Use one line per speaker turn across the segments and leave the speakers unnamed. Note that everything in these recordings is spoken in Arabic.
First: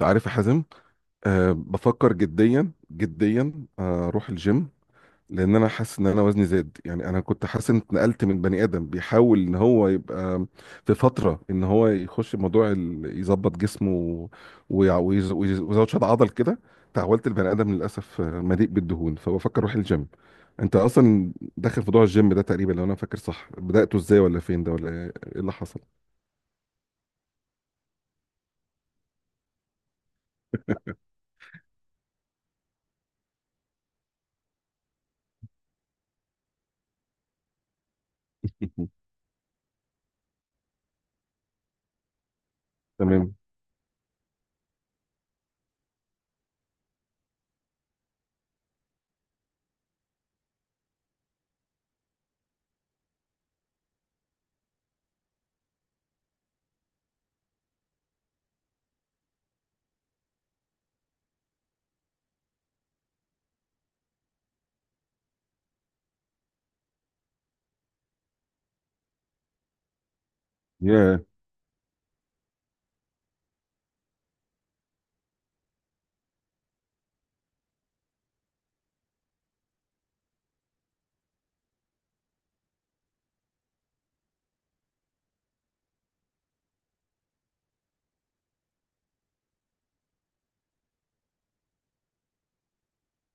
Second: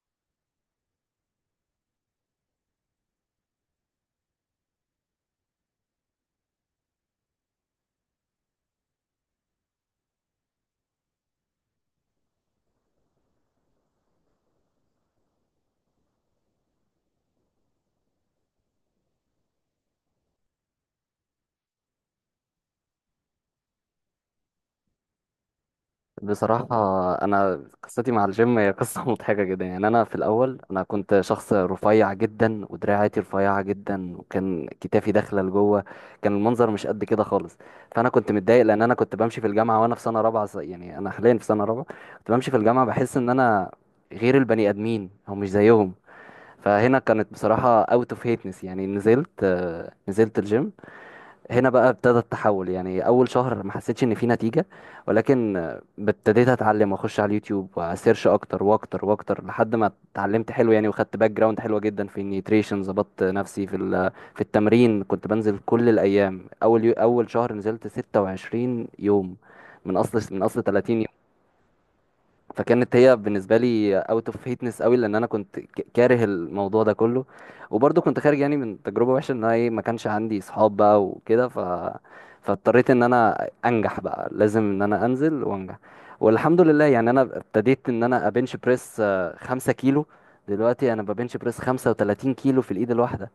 عارف يا حازم؟ بفكر جديا جديا، اروح الجيم. لان انا حاسس ان انا وزني زاد. يعني انا كنت حاسس ان اتنقلت من بني ادم بيحاول ان هو يبقى في فتره ان هو يخش موضوع يظبط جسمه. ويزود شد عضل كده. تحولت لبني ادم للاسف، مليء بالدهون، فبفكر اروح الجيم. انت اصلا داخل في موضوع الجيم ده؟ تقريبا لو انا فاكر صح، بدأته ازاي ولا فين ده ولا إيه اللي حصل؟
بصراحة، أنا قصتي مع الجيم هي قصة مضحكة جدا. يعني أنا في الأول أنا كنت شخص رفيع جدا ودراعاتي رفيعة جدا وكان كتافي داخلة لجوه. كان المنظر مش قد كده خالص. فأنا كنت متضايق لأن أنا كنت بمشي في الجامعة وأنا في سنة رابعة يعني أنا حاليا في سنة رابعة. كنت بمشي في الجامعة بحس إن
تمام.
أنا غير البني آدمين أو مش زيهم. فهنا كانت بصراحة أوت أوف هيتنس. يعني نزلت الجيم. هنا بقى ابتدى التحول. يعني اول شهر ما حسيتش ان في نتيجة، ولكن ابتديت اتعلم واخش على اليوتيوب واسيرش اكتر واكتر واكتر لحد ما اتعلمت حلو يعني، وخدت باك جراوند حلوة جدا في النيوتريشن. ظبطت نفسي في التمرين. كنت بنزل كل الايام. اول شهر نزلت 26 يوم من اصل 30.
ياه
فكانت هي بالنسبه لي اوت اوف هيتنس قوي، لان انا كنت كاره الموضوع ده كله. وبرضه كنت خارج يعني من تجربه وحشه، ان انا ايه، ما كانش عندي اصحاب بقى وكده. فاضطريت ان انا انجح، بقى لازم ان انا انزل وانجح. والحمد لله، يعني انا ابتديت ان انا ابنش بريس خمسة كيلو. دلوقتي انا ببنش بريس 35 كيلو في الايد الواحده.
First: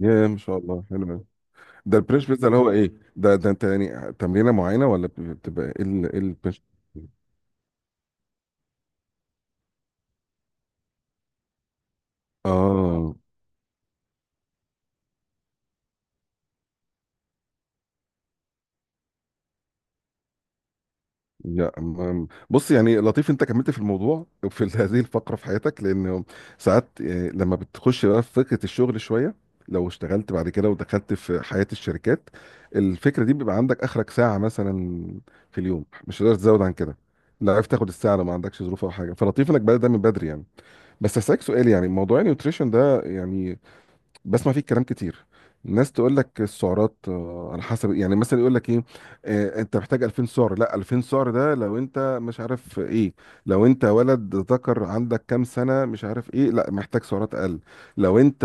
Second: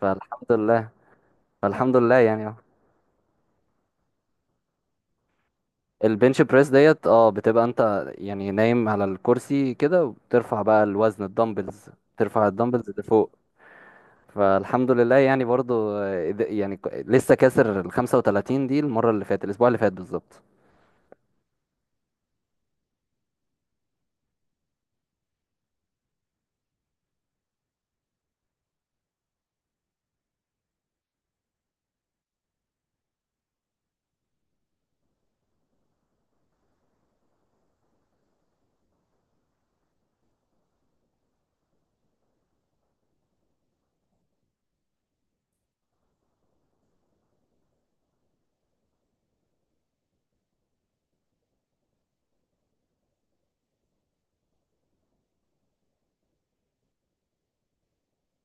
ياه ما
فالحمد
شاء الله،
لله
حلو.
فالحمد
ده
لله
البريش بيتزا
يعني.
اللي هو ايه؟ ده انت يعني تمرينه معينه ولا بتبقى ايه
البنش
البريش؟
بريس ديت، بتبقى انت يعني نايم على الكرسي كده وبترفع بقى الوزن، الدمبلز. ترفع الدمبلز
اه.
لفوق. فالحمد لله يعني برضو، يعني لسه كاسر ال 35 دي، المرة اللي فاتت، الأسبوع اللي فات بالظبط.
بص، يعني لطيف انت كملت في الموضوع في هذه الفقره في حياتك، لان ساعات، لما بتخش بقى في فكره الشغل شويه، لو اشتغلت بعد كده ودخلت في حياه الشركات، الفكره دي بيبقى عندك اخرك ساعه مثلا في اليوم، مش هتقدر تزود عن كده. لا عرفت تاخد الساعه لو ما عندكش ظروف او حاجه، فلطيف انك بدأت ده من بدري يعني. بس هسألك سؤال. يعني موضوع النيوتريشن ده، يعني بسمع فيه كلام كتير. الناس تقول لك السعرات على حسب. يعني مثلا يقول لك ايه آه، انت محتاج 2000 سعر، لا 2000 سعر ده لو انت مش عارف ايه. لو انت ولد ذكر عندك كام سنة مش عارف ايه، لا محتاج سعرات اقل. لو انت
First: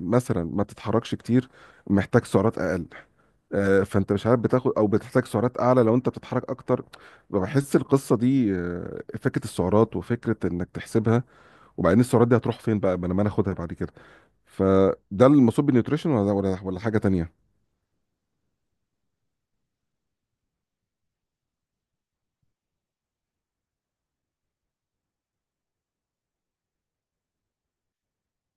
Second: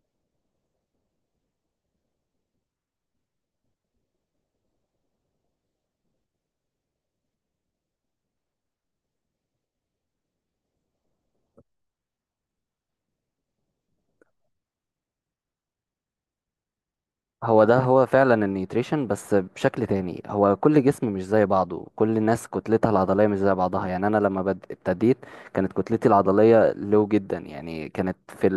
مثلا ما بتتحركش كتير، محتاج سعرات اقل. فانت مش عارف، بتاخد او بتحتاج سعرات اعلى لو انت بتتحرك اكتر. بحس القصه دي، فكره السعرات وفكره انك تحسبها، وبعدين السعرات دي هتروح فين بقى، ما أنا اخدها بعد كده. فده المقصود بالنيوتريشن ولا حاجه تانية؟
هو ده هو فعلا النيوتريشن، بس بشكل تاني. هو كل جسم مش زي بعضه، كل الناس كتلتها العضلية مش زي بعضها. يعني أنا لما ابتديت كانت كتلتي العضلية لو جدا، يعني كانت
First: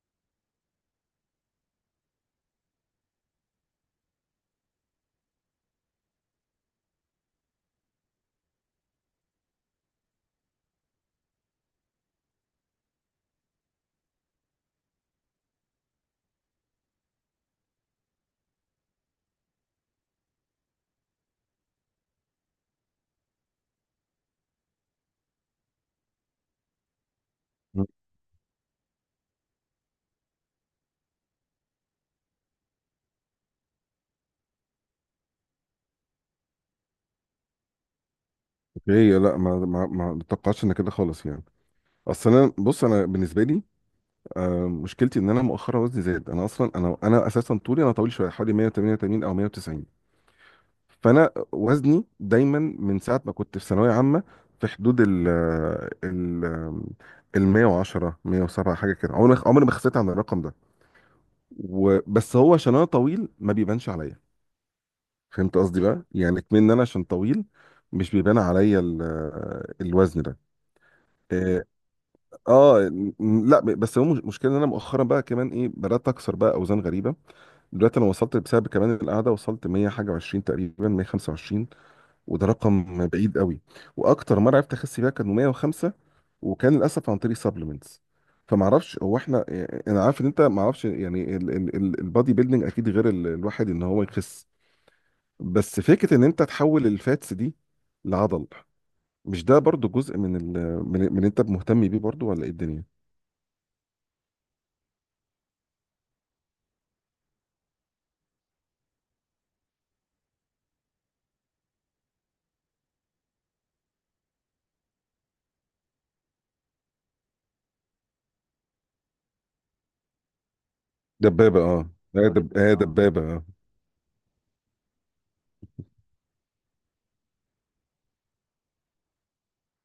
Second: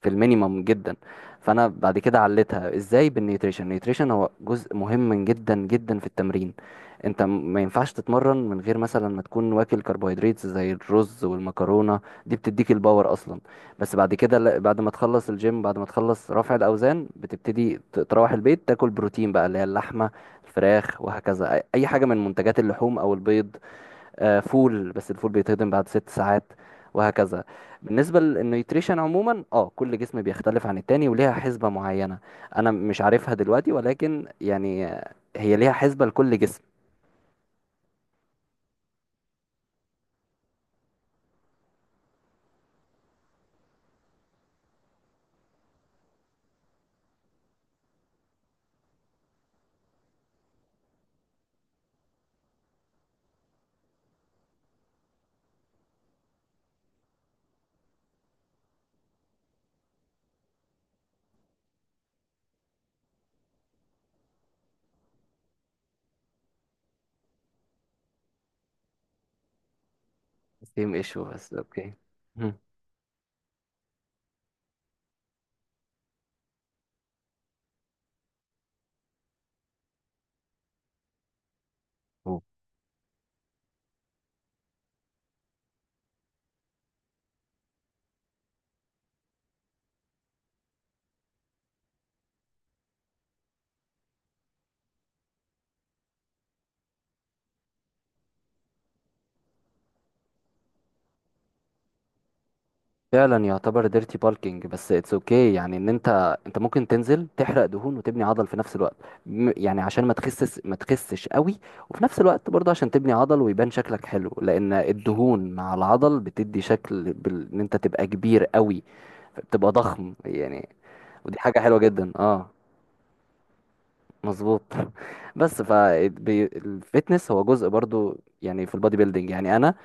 في المينيمم جدا. فانا بعد كده عليتها ازاي بالنيوتريشن. النيوتريشن هو جزء مهم جدا جدا في التمرين. انت ما ينفعش تتمرن من غير مثلا ما تكون واكل كربوهيدرات زي الرز والمكرونه. دي بتديك الباور اصلا. بس بعد كده، بعد ما تخلص الجيم، بعد ما تخلص رفع الاوزان، بتبتدي تروح البيت تاكل بروتين بقى، اللي هي اللحمه، الفراخ، وهكذا. أي حاجه من منتجات اللحوم او البيض. فول. بس الفول بيتهضم بعد 6 ساعات، وهكذا.
مم.
بالنسبة للنيوتريشن عموما، كل جسم بيختلف عن التاني وليها حسبة معينة. انا مش عارفها دلوقتي، ولكن يعني هي ليها حسبة لكل جسم.
اوكي، لا ما توقعتش ان كده خالص يعني. اصل انا، بص بالنسبه لي، مشكلتي ان انا مؤخرا وزني زاد. انا اصلا، انا اساسا طولي، انا طويل شويه، حوالي 188 او 190. فانا وزني دايما من ساعه ما كنت في ثانويه عامه، في حدود ال ال 110، 107 حاجه كده. عمري ما خسيت عن الرقم ده. وبس هو عشان انا طويل ما بيبانش عليا. فهمت قصدي بقى؟ يعني كمان انا عشان طويل، مش بيبان عليا الوزن ده.
سيم ايشو، بس
اه.
اوكي.
آه، لا بس هو مشكلة ان انا مؤخرا بقى كمان ايه، بدات اكسر بقى اوزان غريبه. دلوقتي انا وصلت، بسبب كمان القعده، وصلت 100 حاجه و20 تقريبا، 125،
مم.
وده رقم بعيد قوي. واكتر مره عرفت اخس بيها كان 105، وكان للاسف عن طريق سبلمنتس. فما اعرفش هو احنا، انا عارف ان انت ما اعرفش يعني. البادي بيلدينج اكيد غير الواحد ان هو يخس. بس فكره ان انت تحول الفاتس دي لعضل، مش ده برضو جزء من اللي انت مهتم بيه برضو، ولا ايه الدنيا؟
فعلا يعتبر ديرتي بالكينج، بس اتس اوكي okay. يعني ان انت، ممكن تنزل تحرق دهون وتبني عضل في نفس الوقت. يعني عشان ما تخسس ما تخسش قوي، وفي نفس الوقت برضه عشان تبني عضل ويبان شكلك حلو، لان الدهون مع العضل بتدي شكل، ان انت تبقى كبير قوي، بتبقى ضخم يعني. ودي حاجة
دبابه
حلوة
اه،
جدا،
لا
اه.
دبابة، اه دبابه اه.
مظبوط بس فالفتنس هو جزء برضو يعني، في البادي بيلدينج. يعني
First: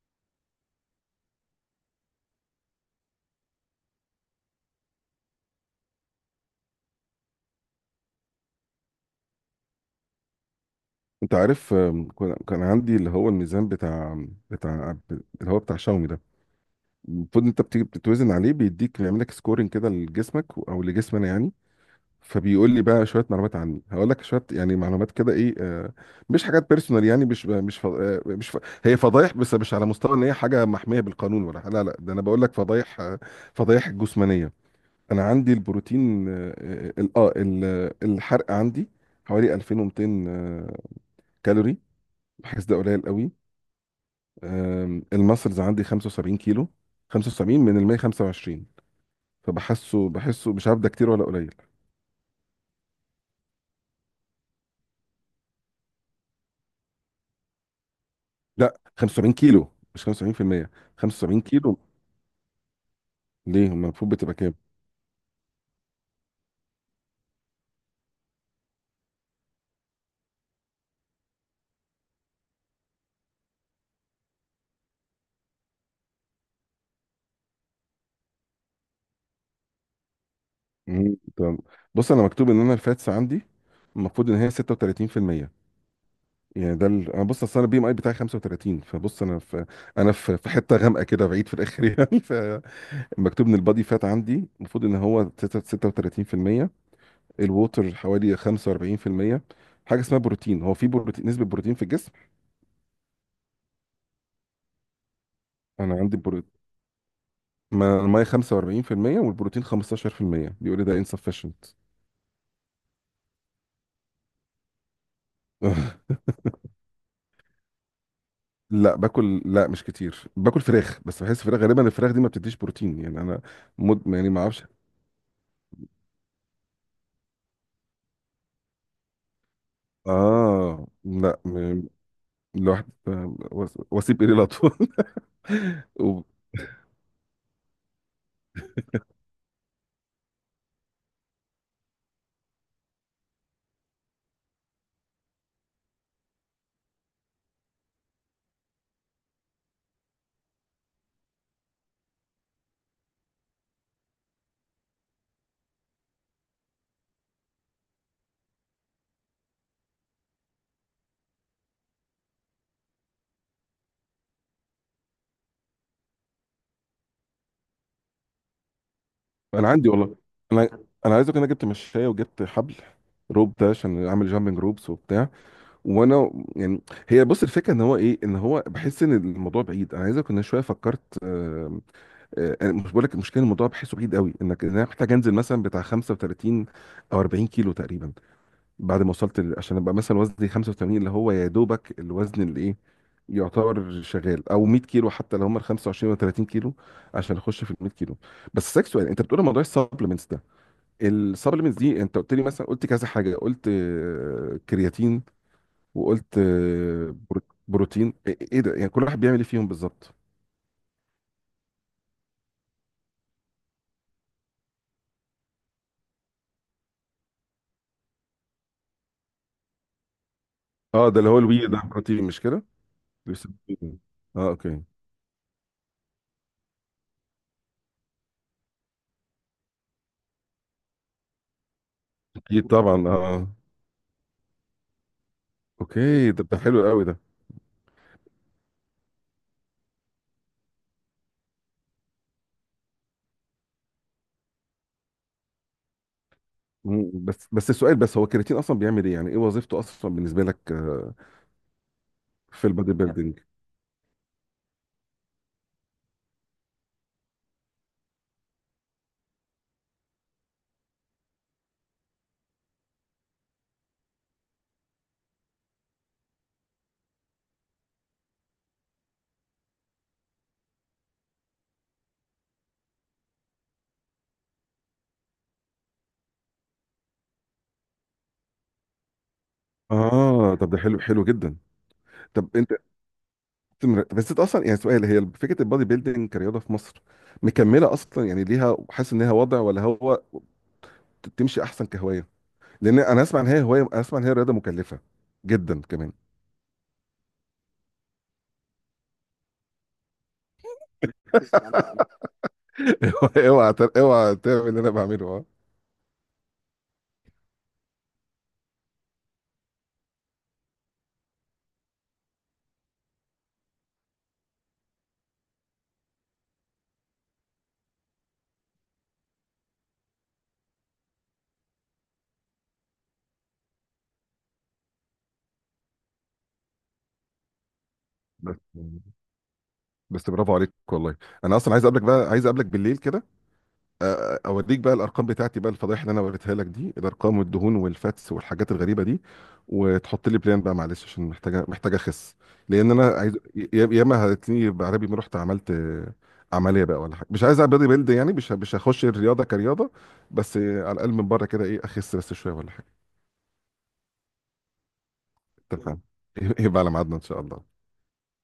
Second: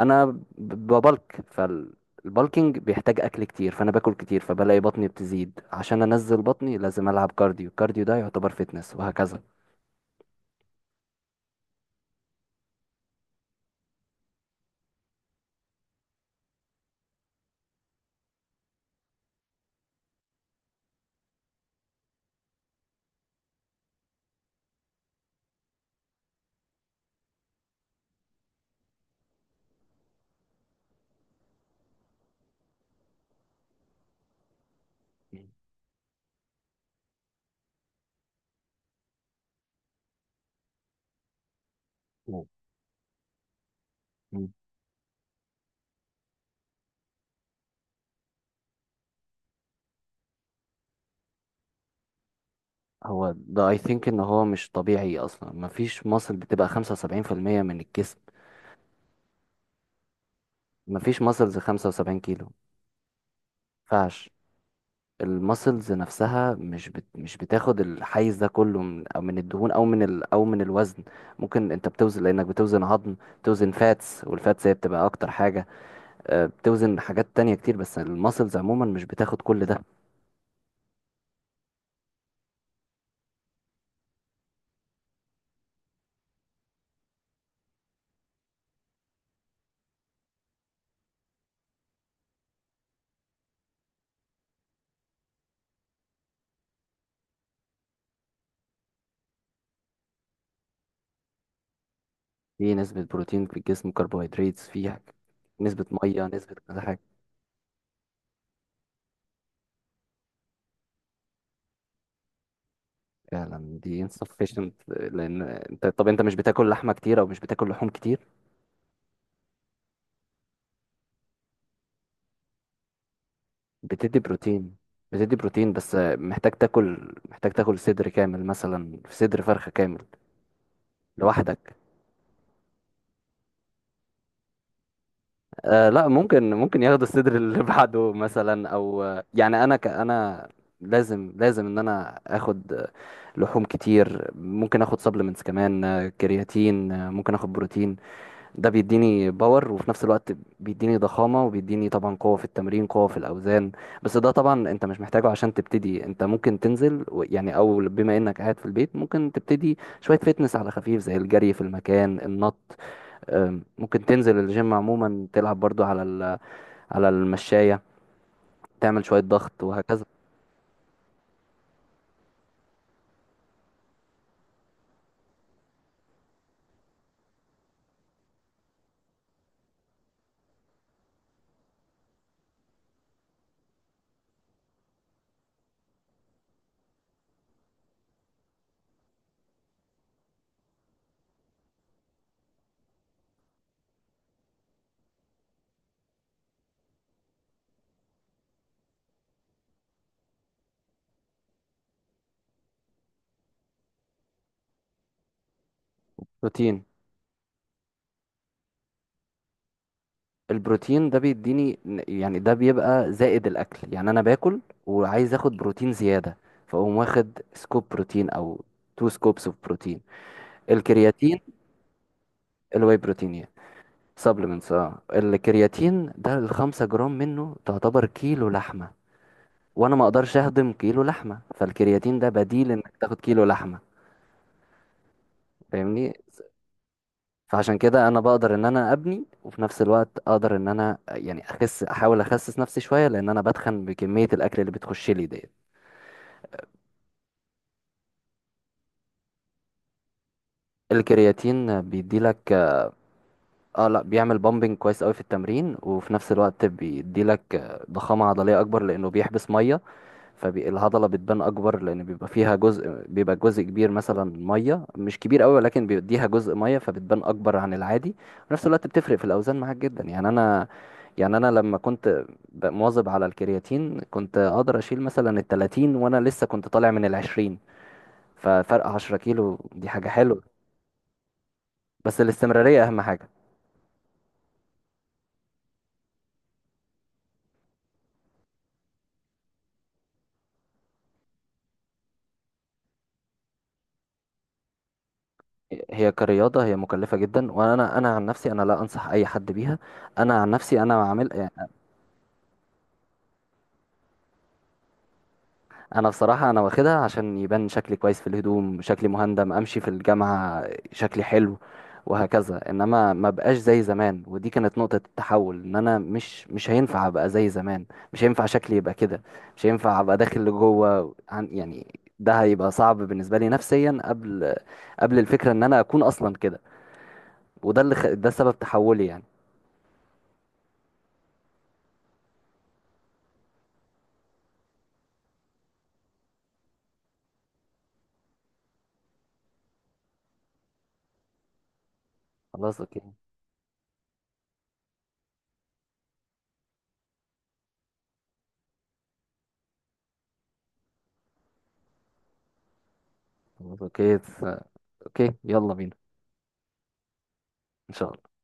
انا ببلك. فالبلكينج بيحتاج اكل كتير، فانا باكل كتير، فبلاقي بطني بتزيد. عشان انزل بطني لازم العب كارديو. الكارديو ده يعتبر فيتنس، وهكذا.
انت عارف، كان عندي اللي هو الميزان بتاع اللي هو بتاع شاومي ده. المفروض انت بتيجي بتتوزن عليه بيديك، بيعمل لك سكورنج كده لجسمك او لجسمنا يعني. فبيقول لي بقى شويه معلومات عني. هقول لك شويه يعني معلومات، كده ايه مش حاجات بيرسونال يعني، مش مش ف- هي فضايح، بس مش على مستوى ان هي حاجه محميه بالقانون. ولا، لا، لا، ده انا بقول لك فضايح فضايح جسمانيه. انا عندي البروتين، الحرق عندي حوالي 2200 كالوري.
مم.
بحس ده قليل قوي.
مم.
الماسلز عندي 75 كيلو، 75 من ال 125. فبحسه، مش عارف ده كتير ولا قليل.
هو ده، اي ثينك ان هو مش طبيعي اصلا. مفيش ماسل بتبقى 75% من الجسم.
لا، 75 كيلو، مش 75%.
مفيش
75
ماسلز
كيلو
75 كيلو.
ليه؟ أما المفروض
مينفعش.
بتبقى كام؟
الماسلز نفسها مش بتاخد الحيز ده كله، من الدهون، او او من الوزن. ممكن انت بتوزن لانك بتوزن عظم، بتوزن فاتس، والفاتس هي بتبقى اكتر حاجة. بتوزن حاجات تانية كتير، بس الماسلز عموما مش بتاخد كل ده.
مم، تمام. بص، انا مكتوب ان انا الفاتس عندي، المفروض ان هي 36%. يعني انا بص، اصل انا البي ام اي بتاعي 35، فبص انا في انا في حته غامقه كده بعيد في الاخر يعني. فمكتوب ان البادي فات عندي المفروض ان هو 36%، الووتر حوالي 45%. حاجه اسمها بروتين، هو في بروتين، نسبه بروتين في الجسم.
في نسبة بروتين في الجسم، كربوهيدرات، نسبة
انا عندي
مية، نسبة
بروتين،
كذا حاجة.
الميه 45% والبروتين 15%. بيقول لي ده insufficient.
فعلا دي insufficient، لأن انت، طب انت مش بتاكل لحمة كتير أو مش بتاكل لحوم كتير.
لا، باكل، لا مش كتير. باكل فراخ، بس بحس فراخ، غالبا الفراخ دي ما بتديش بروتين، يعني انا
بتدي
يعني ما اعرفش.
بروتين بتدي بروتين، بس محتاج تاكل صدر كامل مثلا، في صدر فرخة كامل
اه، لا
لوحدك.
م- الواحد وسيب ايدي الاطفال
لا،
و-
ممكن ياخدوا الصدر اللي بعده مثلا، او يعني انا، انا لازم ان انا اخد لحوم كتير. ممكن اخد سبلمنتس كمان، كرياتين، ممكن اخد بروتين. ده بيديني باور، وفي نفس الوقت بيديني ضخامة، وبيديني طبعا قوة في التمرين، قوة في الاوزان. بس ده طبعا انت مش محتاجه عشان تبتدي. انت ممكن تنزل يعني، او بما انك قاعد في البيت ممكن تبتدي شوية فيتنس على خفيف، زي الجري في المكان، النط. ممكن تنزل الجيم عموما، تلعب برضو على المشاية، تعمل شوية ضغط،
انا عندي
وهكذا.
والله. انا عايز اقول إن انا جبت مشايه وجبت حبل، روب ده، عشان اعمل جامبنج روبس وبتاع، وانا يعني. هي بص، الفكره ان هو ايه، ان هو بحس ان الموضوع بعيد. انا عايز اقول انا شويه فكرت، انا مش بقول لك المشكله، الموضوع بحسه بعيد قوي انك، إن انا محتاج انزل مثلا بتاع 35 او 40 كيلو تقريبا. بعد ما عشان ابقى مثلا وزني 85، اللي هو يا دوبك الوزن اللي ايه يعتبر شغال، او 100 كيلو حتى لو هم ال 25 و 30 كيلو، عشان اخش في ال 100 كيلو. بس اسالك سؤال. انت بتقول موضوع السبلمنتس ده، السبلمنتس دي انت قلت لي مثلا، قلت كذا حاجه. قلت كرياتين، وقلت
بروتين.
بروتين، إيه ده يعني كل واحد بيعمل ايه فيهم بالظبط؟
البروتين ده بيديني، يعني ده بيبقى زائد الأكل. يعني أنا باكل وعايز أخد بروتين زيادة، فأقوم واخد سكوب بروتين أو تو سكوبس اوف بروتين.
اه، ده اللي هو
الكرياتين،
الوي ده بروتين، مش كده؟
الواي بروتين،
بيسبوني. اه،
سبلمنتس.
اوكي.
اه الكرياتين ده ال 5 جرام منه تعتبر كيلو لحمة، وأنا ما أقدرش أهضم كيلو لحمة، فالكرياتين ده
اكيد
بديل إنك
طبعا
تاخد كيلو
اه.
لحمة، فاهمني؟
اوكي، ده حلو قوي ده.
فعشان كده انا بقدر ان انا ابني، وفي نفس الوقت اقدر ان انا يعني اخس، احاول اخسس نفسي شويه، لان انا بتخن بكميه الاكل اللي بتخش لي ديت.
مم، بس السؤال، بس هو الكرياتين اصلا بيعمل ايه، يعني ايه وظيفته اصلا بالنسبه لك،
الكرياتين بيدي لك،
في البادي بيلدينج؟
اه، لا، بيعمل بامبنج كويس قوي في التمرين، وفي نفس الوقت بيدي لك ضخامه عضليه اكبر لانه بيحبس ميه. فالهضلة بتبان أكبر، لأن بيبقى فيها جزء، بيبقى جزء كبير مثلا مية، مش كبير أوي، ولكن بيديها جزء مية، فبتبان أكبر عن العادي. في نفس الوقت بتفرق في الأوزان معاك جدا. يعني أنا لما كنت مواظب على الكرياتين كنت أقدر أشيل مثلا التلاتين وأنا لسه كنت طالع من العشرين. ففرق 10 كيلو دي حاجة حلوة.
اه، طب ده حلو حلو جدا.
بس
طب انت
الاستمرارية أهم حاجة.
بس انت اصلا يعني سؤال. هي فكره البادي بيلدينج كرياضه في مصر، مكمله اصلا يعني ليها، حاسس ان هي وضع، ولا هو تمشي احسن كهوايه؟ لان انا اسمع ان هي هوايه، اسمع ان هي رياضه مكلفه جدا كمان.
هي كرياضة هي مكلفة جدا. أنا عن نفسي أنا لا أنصح أي حد بيها. أنا عن نفسي أنا عامل.
اوعى، اوعى تعمل اللي انا بعمله اه.
انا بصراحه انا واخدها عشان يبان شكلي كويس في الهدوم، شكلي مهندم، امشي في الجامعه شكلي حلو، وهكذا. انما ما بقاش زي زمان، ودي كانت نقطه التحول، ان انا مش هينفع ابقى زي زمان. مش هينفع شكلي يبقى كده. مش هينفع ابقى داخل لجوه. عن يعني ده هيبقى صعب بالنسبه لي نفسيا، قبل الفكره ان انا اكون اصلا كده. وده اللي ده سبب
بس
تحولي يعني.
بس برافو عليك والله. انا اصلا عايز اقابلك بقى، عايز اقابلك بالليل كده. اوريك بقى الارقام بتاعتي بقى، الفضايح اللي انا وريتها لك دي، الارقام والدهون والفاتس والحاجات الغريبه دي. وتحط لي بلان بقى، معلش عشان محتاجه اخس.
خلاص،
لان
اوكي.
انا عايز، ياما هتلاقيني بعربي ما رحت عملت عمليه بقى ولا حاجه. مش عايز اعمل بودي بيلد يعني، مش هخش الرياضه كرياضه. بس على الاقل من بره كده ايه، اخس بس شويه ولا حاجه.
خلاص، اوكي. اوكي، يلا بينا.
اتفقنا. يبقى على ميعادنا ان شاء الله.
ان شاء الله.